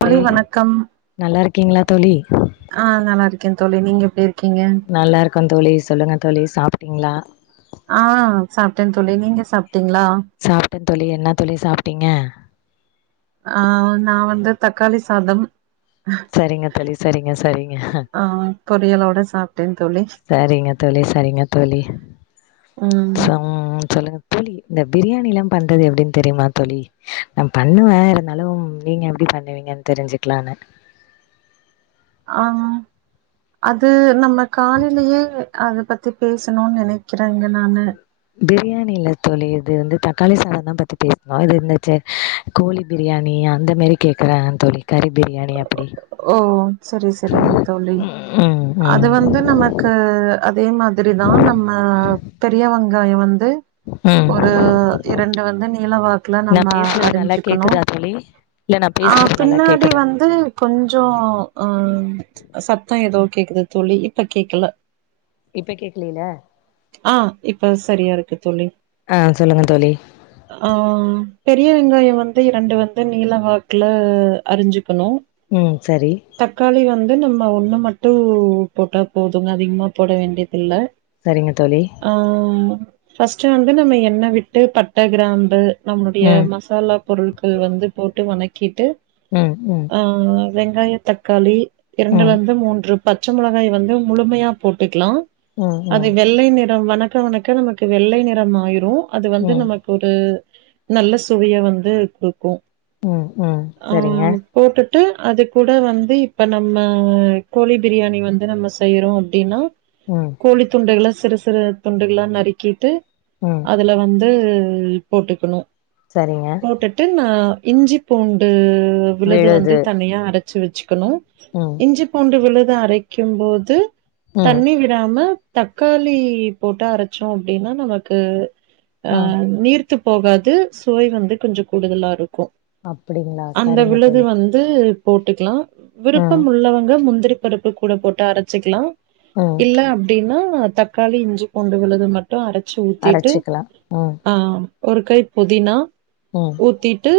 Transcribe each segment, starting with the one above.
ப்லே தோழி வணக்கம் நல்லா இருக்கீங்ளா தோழி ஆ நல்லா இருக்கேந்தோழி நீங்க எப்டி இருக்கீங்க நல்லா இருக்கோ தோழி சொல்லுங்க தோழி சாப்டிங்ளா ஆ சாப்டே தோழி நீங்க சாப்டிங்ளா சாப்டே தோழி என்ன தோழி சாப்ட்டிங்க ஆ நா வந்து தக்காளி சாதம் சரிங்க தோழி சரிங்க சரிங்க பொறியலோட சாப் டே தோழி சரிங்க தோழி சரிங்க தோழி ம் சோ சொல்லுங் தோழி இந்த பிரியாணில்லா பண்றது எப்டினு தெரிமா தோழி நா பண்ணுவே இருந்தாலு நீங்க எப்டி பண்ணுவிங்கனு தெரிஞ்சுக்லானு ஆம் அது நம்ம காலைலயே அத பத்தி பேசுனோ நெனைக் க்கிறங்க நானு பிரியாணி இல்ல தோழி இது வந்து தக்காளி சாதம் தா பத்தி பேசுணோ இது இந்த ச்ச கோழி பிரியாணி அந்த மேரி கேக்குற தோழி கறி பிரியாணி அப்டி ஓ சரி சரிங் தோழி ம் ம் அது வந்து நமக்கு அதே மாதிரி தா நம்ம பெரிய வெங்காய வந்து ம் ஒரு இரண்டு வந்து நீளவாக்குல நா நம்ம பேசுறது நல்லா அரச்சிக்கணு கேக்குதா தோழி இல்ல நா ஆ பேசுறது நல்லா பின்னாடி கேக்குதா வந்து கொஞ்சோ அ சத்தம் ஏதோ கேக்குது தோழி இப்ப கேக்கல இப்ப கேக்கலேல்ல அ இப்ப சரியா இருக்கு தோழி அ சொல்லுங்க தோழி அ பெரிய வெங்காயம் வந்து இரண்டு வந்து நீலவாக்குல அரிஞ்சுக்கணு ம் சரி தக்காளி வந்து நம்ம ஒண்ணு மட்டு போட்டா போது அதிகமா போட வேண்டியது இல்ல சரிங்க தோழி அ ஃபஸ்ட்டு வந்து நம்ம எண்ண விட்டு பட்ட கிராம்பு நம்முடைய ம் மசாலா பொருட்கள் வந்து போட்டு வதக்கிட்டு ம் ம் அ வெங்காய தக்காளி ம் இரண்டுல இருந்து மூன்று பச்ச மொளகாய் வந்து முழுமையா போட்டுக்கலா ம் அது ம் வெள்ளை நிறம் வனக் வனக்க வனக்க நமக்கு வெள்ளை நிறம் ஆயிரும் அது வந்து ம் நமக்கு ஒரு நல்ல சுவைய வந்து குடுக்கும் ம் ம் சரிங்க ம் போட்டுட்டு அது கூட வந்து இப்ப நம்ம கோழி பிரியாணி வந்து நம்ம செய்யறோ அப்டின்னா ம் கோழி துண்டுக்கள சிறு சிறு துண்டுகளா நறுக்கிட்டு ம் அதுல வந்து போட்டுக்கணு சரிங்க போட்டுட்டு நா இஞ்சி பூண்டு விழுது வந்து தனியா அரச்சு வச்சுக்கணு ம் இஞ்சி பூண்டு விழுது அரைக்கு போது ம் தண்ணி விட் போடாம தக்காளி போட்டு அரைச்சோ அப்டின்னா நமக்கு அ ஆ நீர்த்து போகாது சுவை வந்து கொஞ்சோ கூடுதலா இருக்கு அப்டிங்களா அந்த சரிங்க விழுது தோழி வந்து போட்டுக்கலா ம் விருப்பம் உள்ளவங்க முந்திரி பருப்பு கூட போட்டு அரைச்சுக்கலா ஒ இல்ல அப்டின்னா தக்காளி இஞ்சிபூண்டு விழுது மட்டு மட்டு அரைச்சு ஊத்திட்டு அரச்சிக்கலா ம் அ ஒரு கை புதினா மா ஊத்திட்டு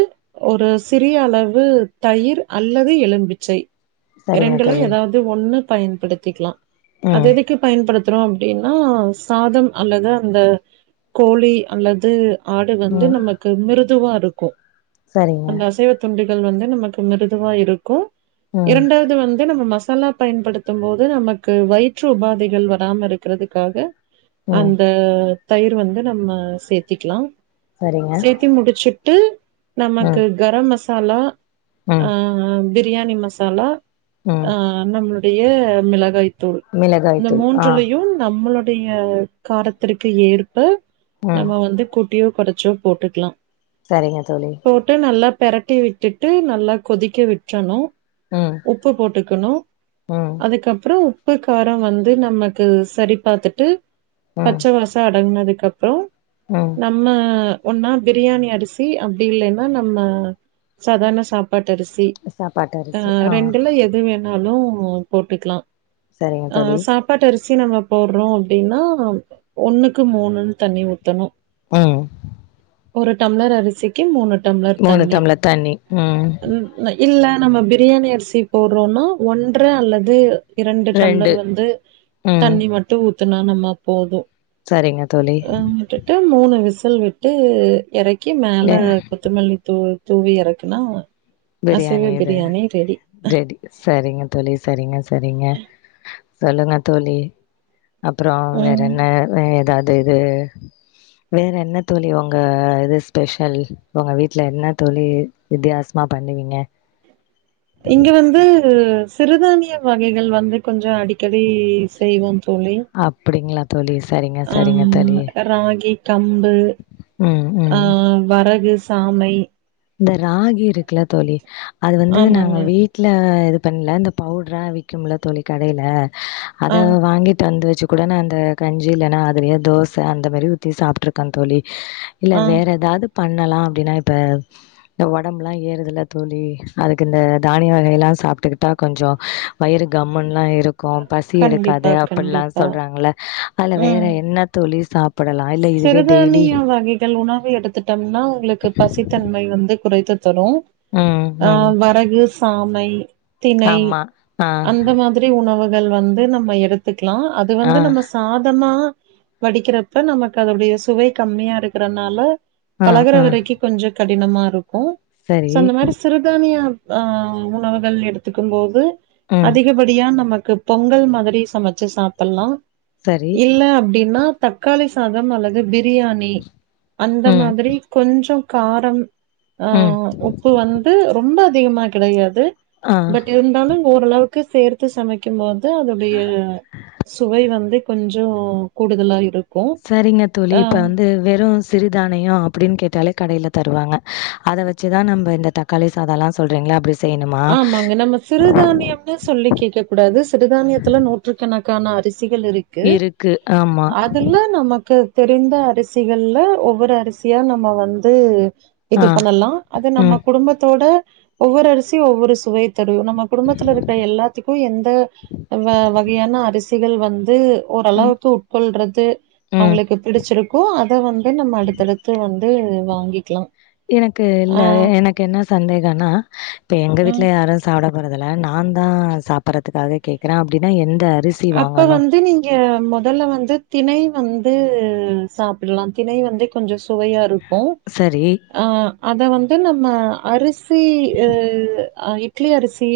ஒரு சிறிய அளவு தயிர் அல்லது எலும்பிச்சை சரிங்க ரெண்டுல தோழி ஏதாவது ஒண்ணு பயன்படுத்திக்கலா அது ம் எதுக்கு பயன்படுத்த [unintelligible] அப்டின்னா சாதம் அல்லது அந்த கோழி அல்லது ஆடு வந்து ம் நமக்கு மிருதுவா இருக்கு சரிங்க அந்த அசைவ துண்டுகள் வந்து நமக்கு மிருதுவா இருக்கு ம் இரண்டாவது வந்து நம்ம மசாலா பயன்படுத்தும் போது நமக்கு வயிற்று உபாதைகள் வராம இருக்கிறதுக்காக ம் அந்த தயிர் வந்து நம்ம சேத்திக்கலா சரிங்க சேத்தி முடிச்சுட்டு விட்டு ம் நமக்கு கரம் மசாலா ம் அ பிரியாணி மசாலா ம் அ நம்மளுடைய மிளகாய் தூள் தூள் மிளகாய் இந்த தூள் ஆ மூன்றுலையு நம்மளுடைய காரத்திற்கு ஏற்ப ம் நம்ம வந்து கூட்டியோ குறைச்சோ போட்டுக்கலா சரிங்க தோழி விட்டு நல்லா பெரட்டி விட்டுட்டு நல்லா கொதிக்க விட்டுரணு ம் உப்பு போட்டுக்கணு ம் அதுக்கப்றோ உப்பு காரம் வந்து நமக்கு சரி பாத்துட்டு ம் பச்ச வாச அடங்னதுக்கப்றோம் ம் நம்ம ஒன்னா பிரியாணி அரிசி அப்டி இல்லன்னா நம்ம சாதார்ண சாப் பாட்டரிசி சாப்பாட்டு ஆ அரிசி ரெண்டுல எத் து வேணாலும் போட்டுக்லா சரிங்க ஆ தோழி சாப் ப்பாட்டு அரிசி நம்ம போடுறோம் அப்டின்னா ஒண்ணுக்கு மூணுன் தண்ணி ஊத்தணும் ம் ஒரு டம்ளர் அரிசிக்கு மூணு டம்ளர் மூணு தண்ணி டம்ளர் தண்ணி ம் இல்ல நம்ம பிரியாணி அரிசி போட்றோன்னா ஒன்ற அல்லது ரெண்டு டம்ளர் வந்து ம் தண்ணி மட்டும் ஊத்துனா நம்ம போதும் சரிங்க தோழி என் கிட்ட மூணு விசில் விட்டு எறக்கி மேல எ குத் த்தமல்லி தூ தூவி எறக்குன்னோ பிரியாணி இது ரெடி சரிங்க தோழி சரிங்க சரிங்க சொல்லுங்க தோழி அப்புறம் வேற ம் என்ன எதாவ்து இது வேற என்ன தோழி உங்க இது ஸ்பெஷல் உங்க வீட்ல என்ன தோழி வித்தியாஸ் மா பண்ணுவீங்க இங்க வந்து ஒரு சிறுதானிய வகைகள் வந்து கொஞ்சோ அடிக்கடி செய்வ தோழி அப்டிங்களா தோழி சரிங்க சரிங்க அம் தோழி ராகி கம்பு ம் ஆ ம் வரகு சாமை இந்த ராகி இருக்குல தோழி அது வந்து நாங்க ஆமாங்க வீட் வீட்ல இது பண்ல இந்த பவுட்ரா விக்கும்ல தோழி கடைல ஆ அத வாங்கிட்டு வந்து வச் கூட நா அந்த கஞ்சி இல்லன்னா அதுலயே தோச அந்த மாரி ஊத்தி சாப்ட்ருக்கன் தோழி இல்ல ஆ வேற எதாவ்து பண்ணலாம் அப்டின்னா இப்ப இந்த ஒடம்புல்லா ஏறுதுல தோழி அதுக்கு இந்த தானிய வகையெல்லா சாப்ட்டுக்கிட்டா கொஞ்சோ வயிரு கம்முன்லா அயீரூம் கும் பசி எடுக்காது கண்டிப்பா அப்பில்லா கண்டிப்பா சொல்றாங்ள அது வேற ம் என்ன தோழி சாப் படலா இல்ல இதுவே டெய்லி சிறுதானிய வகைகள் உணவு எடுத்துட்டோம்னா உங்ளுக்கு பசித்தன்மை வந்து குறைத்து சன்னோ ம், அ ம். வரகு சாமை தினை ஆமா. ஆ. அந்த மாதிரி த உணவுகள் வந்து நம்ம எடுத்துக்லா அது ஆ வந்து நம்ம சாதமா வடிக்கிறக் கு நமக்கு அததுடைய சுவை கம்மியா இருக்கறனால ஆ பழகுற ஆ வரைக்கு கொஞ்சோ கடினமா இருக்கும் சோ சரி அந்த மாரி சிறுதானிய ஆ உணவுகள் எடுத்துக்கும் போது ம் அதிகப்படியா நமக்கு பொங்கல் மாதிரி சமச்சு சாப்பல்லா சரி இல்ல அப்டின்னா தக்காளி சாதம் அல்லது பிரியாணி அந்த ம் மாதிரி கொஞ்சம் காரம் ஆ ம் உப்பு வந்து ரொம்ப அதிகமா கிடயாது ஆ பட் இர் ரண்டும் ஓரளவுக்கு சேர்த்து சமைக்கும்போது அதன்டைய சுவை வந்து கொஞ்சம் கூடுதலா இருக் சரிங்க தோழி இப்ப வந்து வெறும் சிறுதானியம் அப்டின்னு கேட்டாலே கடையில தருவாங்க அத வச்சுதா நம்ம இந்த தக்காளி சாதம் எல்லாம் சொல்றீங்களா அப்டி செய்யணுமா ஆமாங்க நம்ம சிறுதானியம் ன்னு சொல்லி கேட்கக் கூடாது சிறுதானியத்துல நூற்றுக்கணக்கான அரிசிகள் இருக் க்கு இருக்கு ஆமா அதுல்ல நமக்கு தெரிந்த அரிசிகள்ல ஒவ்வொரு அரிசியா நம்ம வந்து இது ஆ பண்ணலா அது நம்ம ம் குடும்பத்தோட ஒவ்வொரு அரிசி ஒவ்வொரு சுவை தெரியு நம்ம குடும்பத்துல இருக்கிற எல்லாத்துக்கு எந்த வகையான அரிசிகள் வந்து ம் ஓரளவுக்கு உட்கொள்றது ம் அவங்களுக்கு படிச்சிருக்கு அத வந்து நம்ம அடுத்தடுத்து வந்து வாங்கிக்கலா எனக்கு இல்ல ஆ எனக்கு என்ன சந்தேகனா இப்ப எங்க ம் வீட்டுல யாரு சாதொ வறதுல நா தா சாப்படுறதுக்காக கேக்றே அப்டின்னா எந்த அரிசி அப்போ வாங்கணு வந்து இங்க முதல்ல வந்து திணை வந்து சாப்பில்லா திணை வந்து கொஞ்ச சுவையா இருக்கு சரி அ அத வந்து நம்ம அரிசி சி அ இட்லி அரிசி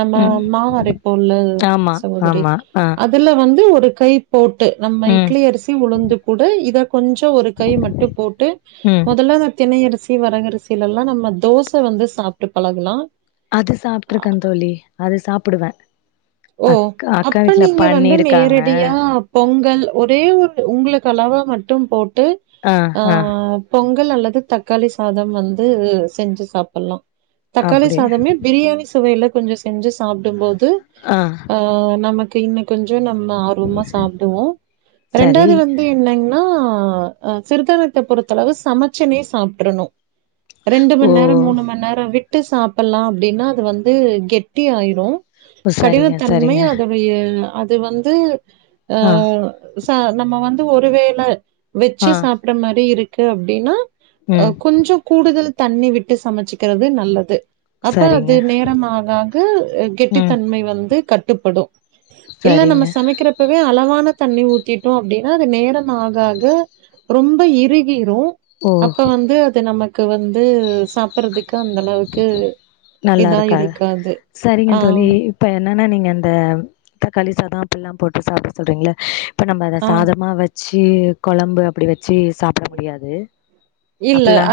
நம்ம ம் மாவு அரைப்போல ஆமா சகோதரி ஆமா ஆ அதுல வந்து ஒரு கைப் போட்டு நம்ம ம் இட்லி அரிசி உளுந்து கூட இத கொஞ்ச ஒரு கை மட்டும் போட்டு ம் முதல்ல இந்த தினையரிசி வரகரிசியில எல்லா நம்ம தோச வந்து சாப்பிட்டு பழகுனோ அது சாப்பிட்டுருக்கே தோழி அது சாப்பிடுவே ஓ அப்ப நீங்க வந்து நேரடியா பொங்கல் ஒரே ஒரு உங்களுக்கு அளவா மட்டும் போட்டு ஆ பொங்கல் அல்லது தக்காளி சாதம் வந்து செஞ்சு சாப்பிடலா தக்காளி அப்டி சாதமே பிரியாணி சுவையில கொஞ்ச செஞ்சு சாப்பிடும் போது ஆ ஒ நமக்கு இன்னு கொஞ்ச நம்ம ஆர்வமா சாப்பிடுவோ சரி ரெண்டாவது வந்து என்ன ஹ சிறுதானத்த பொறுத்த அளவு சமைச்சனே சாப்ட்டுறணு ரெண்டு ஓ மணிநேரம் மூணு மணி நேரம் விட்டு சாப்பலா அப்டின்னா வந்து கெட்டி ஆயிரு சரிங்க கடினத்தன்மை சரிங்க அதன் ஆ அது வந்து ஆ ச நம்ம வந்து ஒருவேளை வெச்சி ஆ சாப்பற மாரி இருக்கு அப்டின்னா ஆ ம் கொஞ்ச கூடுதல் தண்ணி விட்டு சமைச்சுக்கிறது நல்லது அப்ப சரிங்க அது நேரமாக ஆக ம் கெட்டித்தன்மை வந்து கட்டுப்படும் இல்ல நம்ம சரிங்க சமைக்கிற இப்பவே அளவான தண்ணி ஊத்திட்டோ அப்டின்னா அது நேரம் ஆக ஆக ரொம்ப இறுவிரு ஓ அப்ப வந்து அது நமக்கு வந்து சாப் அறதுக்கு அந்த அளவுக்கு இதா நல்லாருக்கா இருக்காது ஆ இப்போ என்னன்னா நீங்கள் அந்த தக்காளி சாதாம் அப்டிலாம் போட்டு சாப்பிட சொல்றீங்கள இப்போ நம்ம அத ஆ சாதமாக வச்சி கொழம்பு அப்டி வச்சி சாப் சாப்பிட முடியாது அப்ல்லா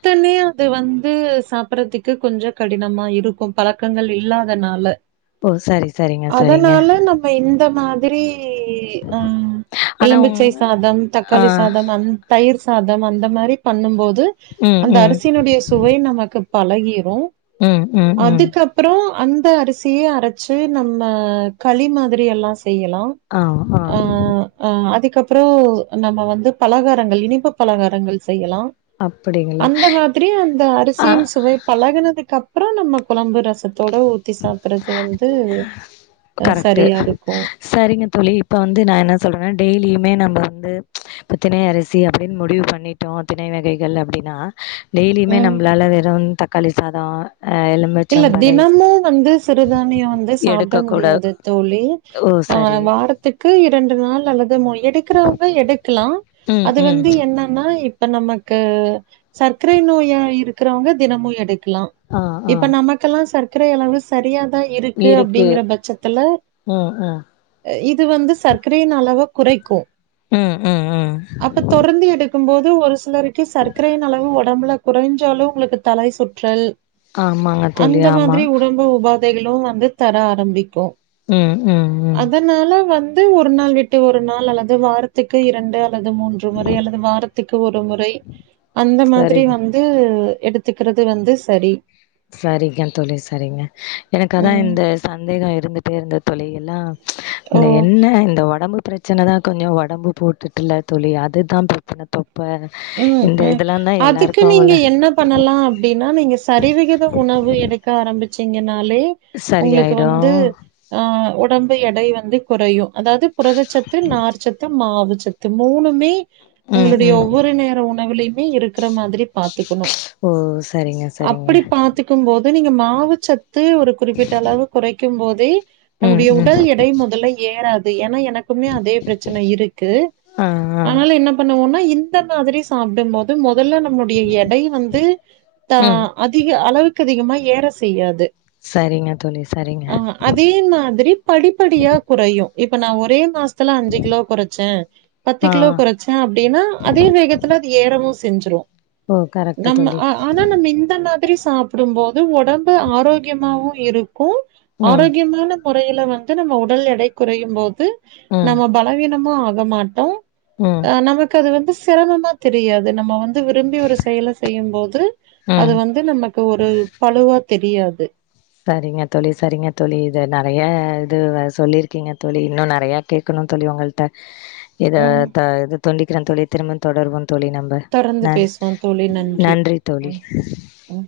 த்தனைய அது வந்து சாப்பிடறதுக்கு கொஞ்ச கடினமா இருக்கு பழக்கங்கள் இல்லாதனால ஓ சரி சரிங்க சரிங்க அதனால நம்ம இந்த மாதிரி எ ஆ ஆனா உங் எலும்பிச்சை சாதம் ஆ தக்காளி சாதம் அந் தயிர் சாதம் அந்த மாரி பண்ணும் போது ம் அந்த ம் அருசியினுடைய சுவை நமக்கு பழகிரு ம் ம் ம் அதுக்கப் அப்றோ அந்த அரிசிய அரச்சி நம்ம களி மாதிரி எல்லா செய்யலா ஆ ஆ அ அ அதுக்கப்றோ நம்ம வந்து பலகா டங்கள் இனிப்பு பலகாரங்கள் செய்யலா அப்படிங்களா அந்த மாதிரி அந்த ஆ அரிசியின் சுவைப் பழகுனதுக்கு அப்புறோ நம்ம குழம்பு ரசத் தோட ஊத்தி சாப்புறது வந்து ஆ கரெக்ட்டு சரியா இருக்கு சரிங்க தோழி இப்போ வந்து நா என்ன சொல்றேனா டெய்லியுமே நம்ம வந்து இப்ப திணை அரிசி அப்டின் முடிவு பண்ணிட்டோ திணை வகைகள் அப்டின்னா டெய்லியுமே ம் நம்ளால வெறு தக்காளி சாதோ அ எலு இல்ல தினமு வந்து சிறுதானியோ வந்து சாப்ட எடுக்க கூட முடியாது தோழி ஓ ஆ சரி வாரத் துக்கு இரண்டு நாள் அல்லது மூ எடுக்றவங்க எடுக்லா ம் அது ம் வந்து என்ன னா இப்ப நமக்கு சர்க்ரை நோயா இருக்றவங்க தினமு எடுக்லா ஆ ஆ இப்ப நமக்கெல்லா சர்க்ரை அளவு சரியாதா இருக்கு அப்டிங்குற பட்சத்துல ம் ம் எ இது வந்து சர்க்கரையின் அளவ குறைக்கு ம் ம் ம் அப்ப தொடர்ந்து எடுக்கும் போது ஒரு சிலருக்கு சர்க்கரையின் அளவு உட் உடம்புல குறைஞ்சாலு உங்களுக்கு தலை சுற்றல் ஆமாங்க தோழி அந்த ஆமா மாதிரி உடம்பு உபாதைகளு வந்து தர ஆரம்பிக்கு ம் ம் ம் அதுனால வந்து ஒரு நாள் விட்டு ஒரு நாள் அல்லது வாரத்துக்கு இரண்டு அல்லது மூன்று ஒரு முறை அல்லது வாரத்துக்கு ஒரு முறை அந்த மாதிரி வந் சரிங்க வந்து எடுத்துக்றது வந்து சரி சரிங்க தோழி சரிங்க எனக்கு அதா ம். இந்த சந்தேகோ இருந்துட்டே இருந்து தோழி எல்லா ஓ! இந்த என்ன இந்த ஒடம்பு பிரச்சனைதா கொஞ்சோ ஒடம்பு போட்டுட்டுல் தோழி அது தா பிரச்சன தொப்ப ம் இந்த ம் இதெல்லா தா அதுக்கு எல்லாருக்கு நீங்க உள்ள என்ன பண்ணலா அப்டின்னா நீங்க சரிவிகித உணவு எடுக் க ஆரம்பிச்சிங்கனாலே உங்களுக்கு சரியாயிடு வந்து ஆ உடம்பு எடை வந்து குறையு அதாவது புரதச்சத்து நார் சத்து மாவு சத் து மூணுமே ம் உங்களுடைய ம் ஒ ஒரு நேர உணவுலயுமே இருக்கிற மாரி பாத்துக்கணு ஓ சரிங்க சரிங்க அப்டி பாத்துக் கும் போது நீங்க மாவு சத்து ஒரு குறிப்பிட்ட அளவு குறைக்கும் போதே ம் நம்முடைய ம் உடல் எடை மொதல்ல ஏறாது ஏனா எனக் எப்பவுமே அதே பிரச்சன இருக்கு ஆ ஆ ஆனாலு என்ன பண்ணுவோனா இந் இந்த மாதிரி சாப்டும்போது மொதல்ல நம்முடைய எடை வந்து தா ம் அதிக அளவுக்கு அதிகமா ஏற செய்யாது சரிங்க தோழி சரிங்க அ அதே மாதிரி படிப்படியா குறையு இப்ப நா ஒரே மாஸ் துல அஞ்சு கிலோ கொறச்சே பத்து ஆ கிலோ கொறச்சே அப்டினா அதே வேகத்துல அது ஏறவு செஞ்சுரு ஓ கரெக்ட்டு நம்ம தோழி ஆ ஆனா நம்ம இந்த மாதிரி சாப் டும்போது ஒடம்பு ஆரோக்யமாவு இருக்கு ம் ஆரோக்யமான முறையில வந்து நம்ம உடல் எடை குறையும் போது ம் நம்ம பலவீனமா ஆக மாட்டோ ம் ஆ நமக்கு அது வந்து சிரமமா தெரியாது நம்ம வந் து விரும்பி ஒரு செயல செய்யும்போது அது ம் வந்து நமக்கு ஒரு பழுவா தெரியாது சரிங்க தோழி சரிங்க தோழி இது நெறைய இது சொல்லியிருக்கீங்க தோழி இன்னு நெறைய கேக்கணு தோழி உங்கள்ட்ட இத ம். த துண்டிக்கிறோ தோழி திரும்ப தொடருவோன் தோழி நம் ப தொடர்ந்து நன் பேசுவோம் தோழி. நன்றி தோழி ம், ம்.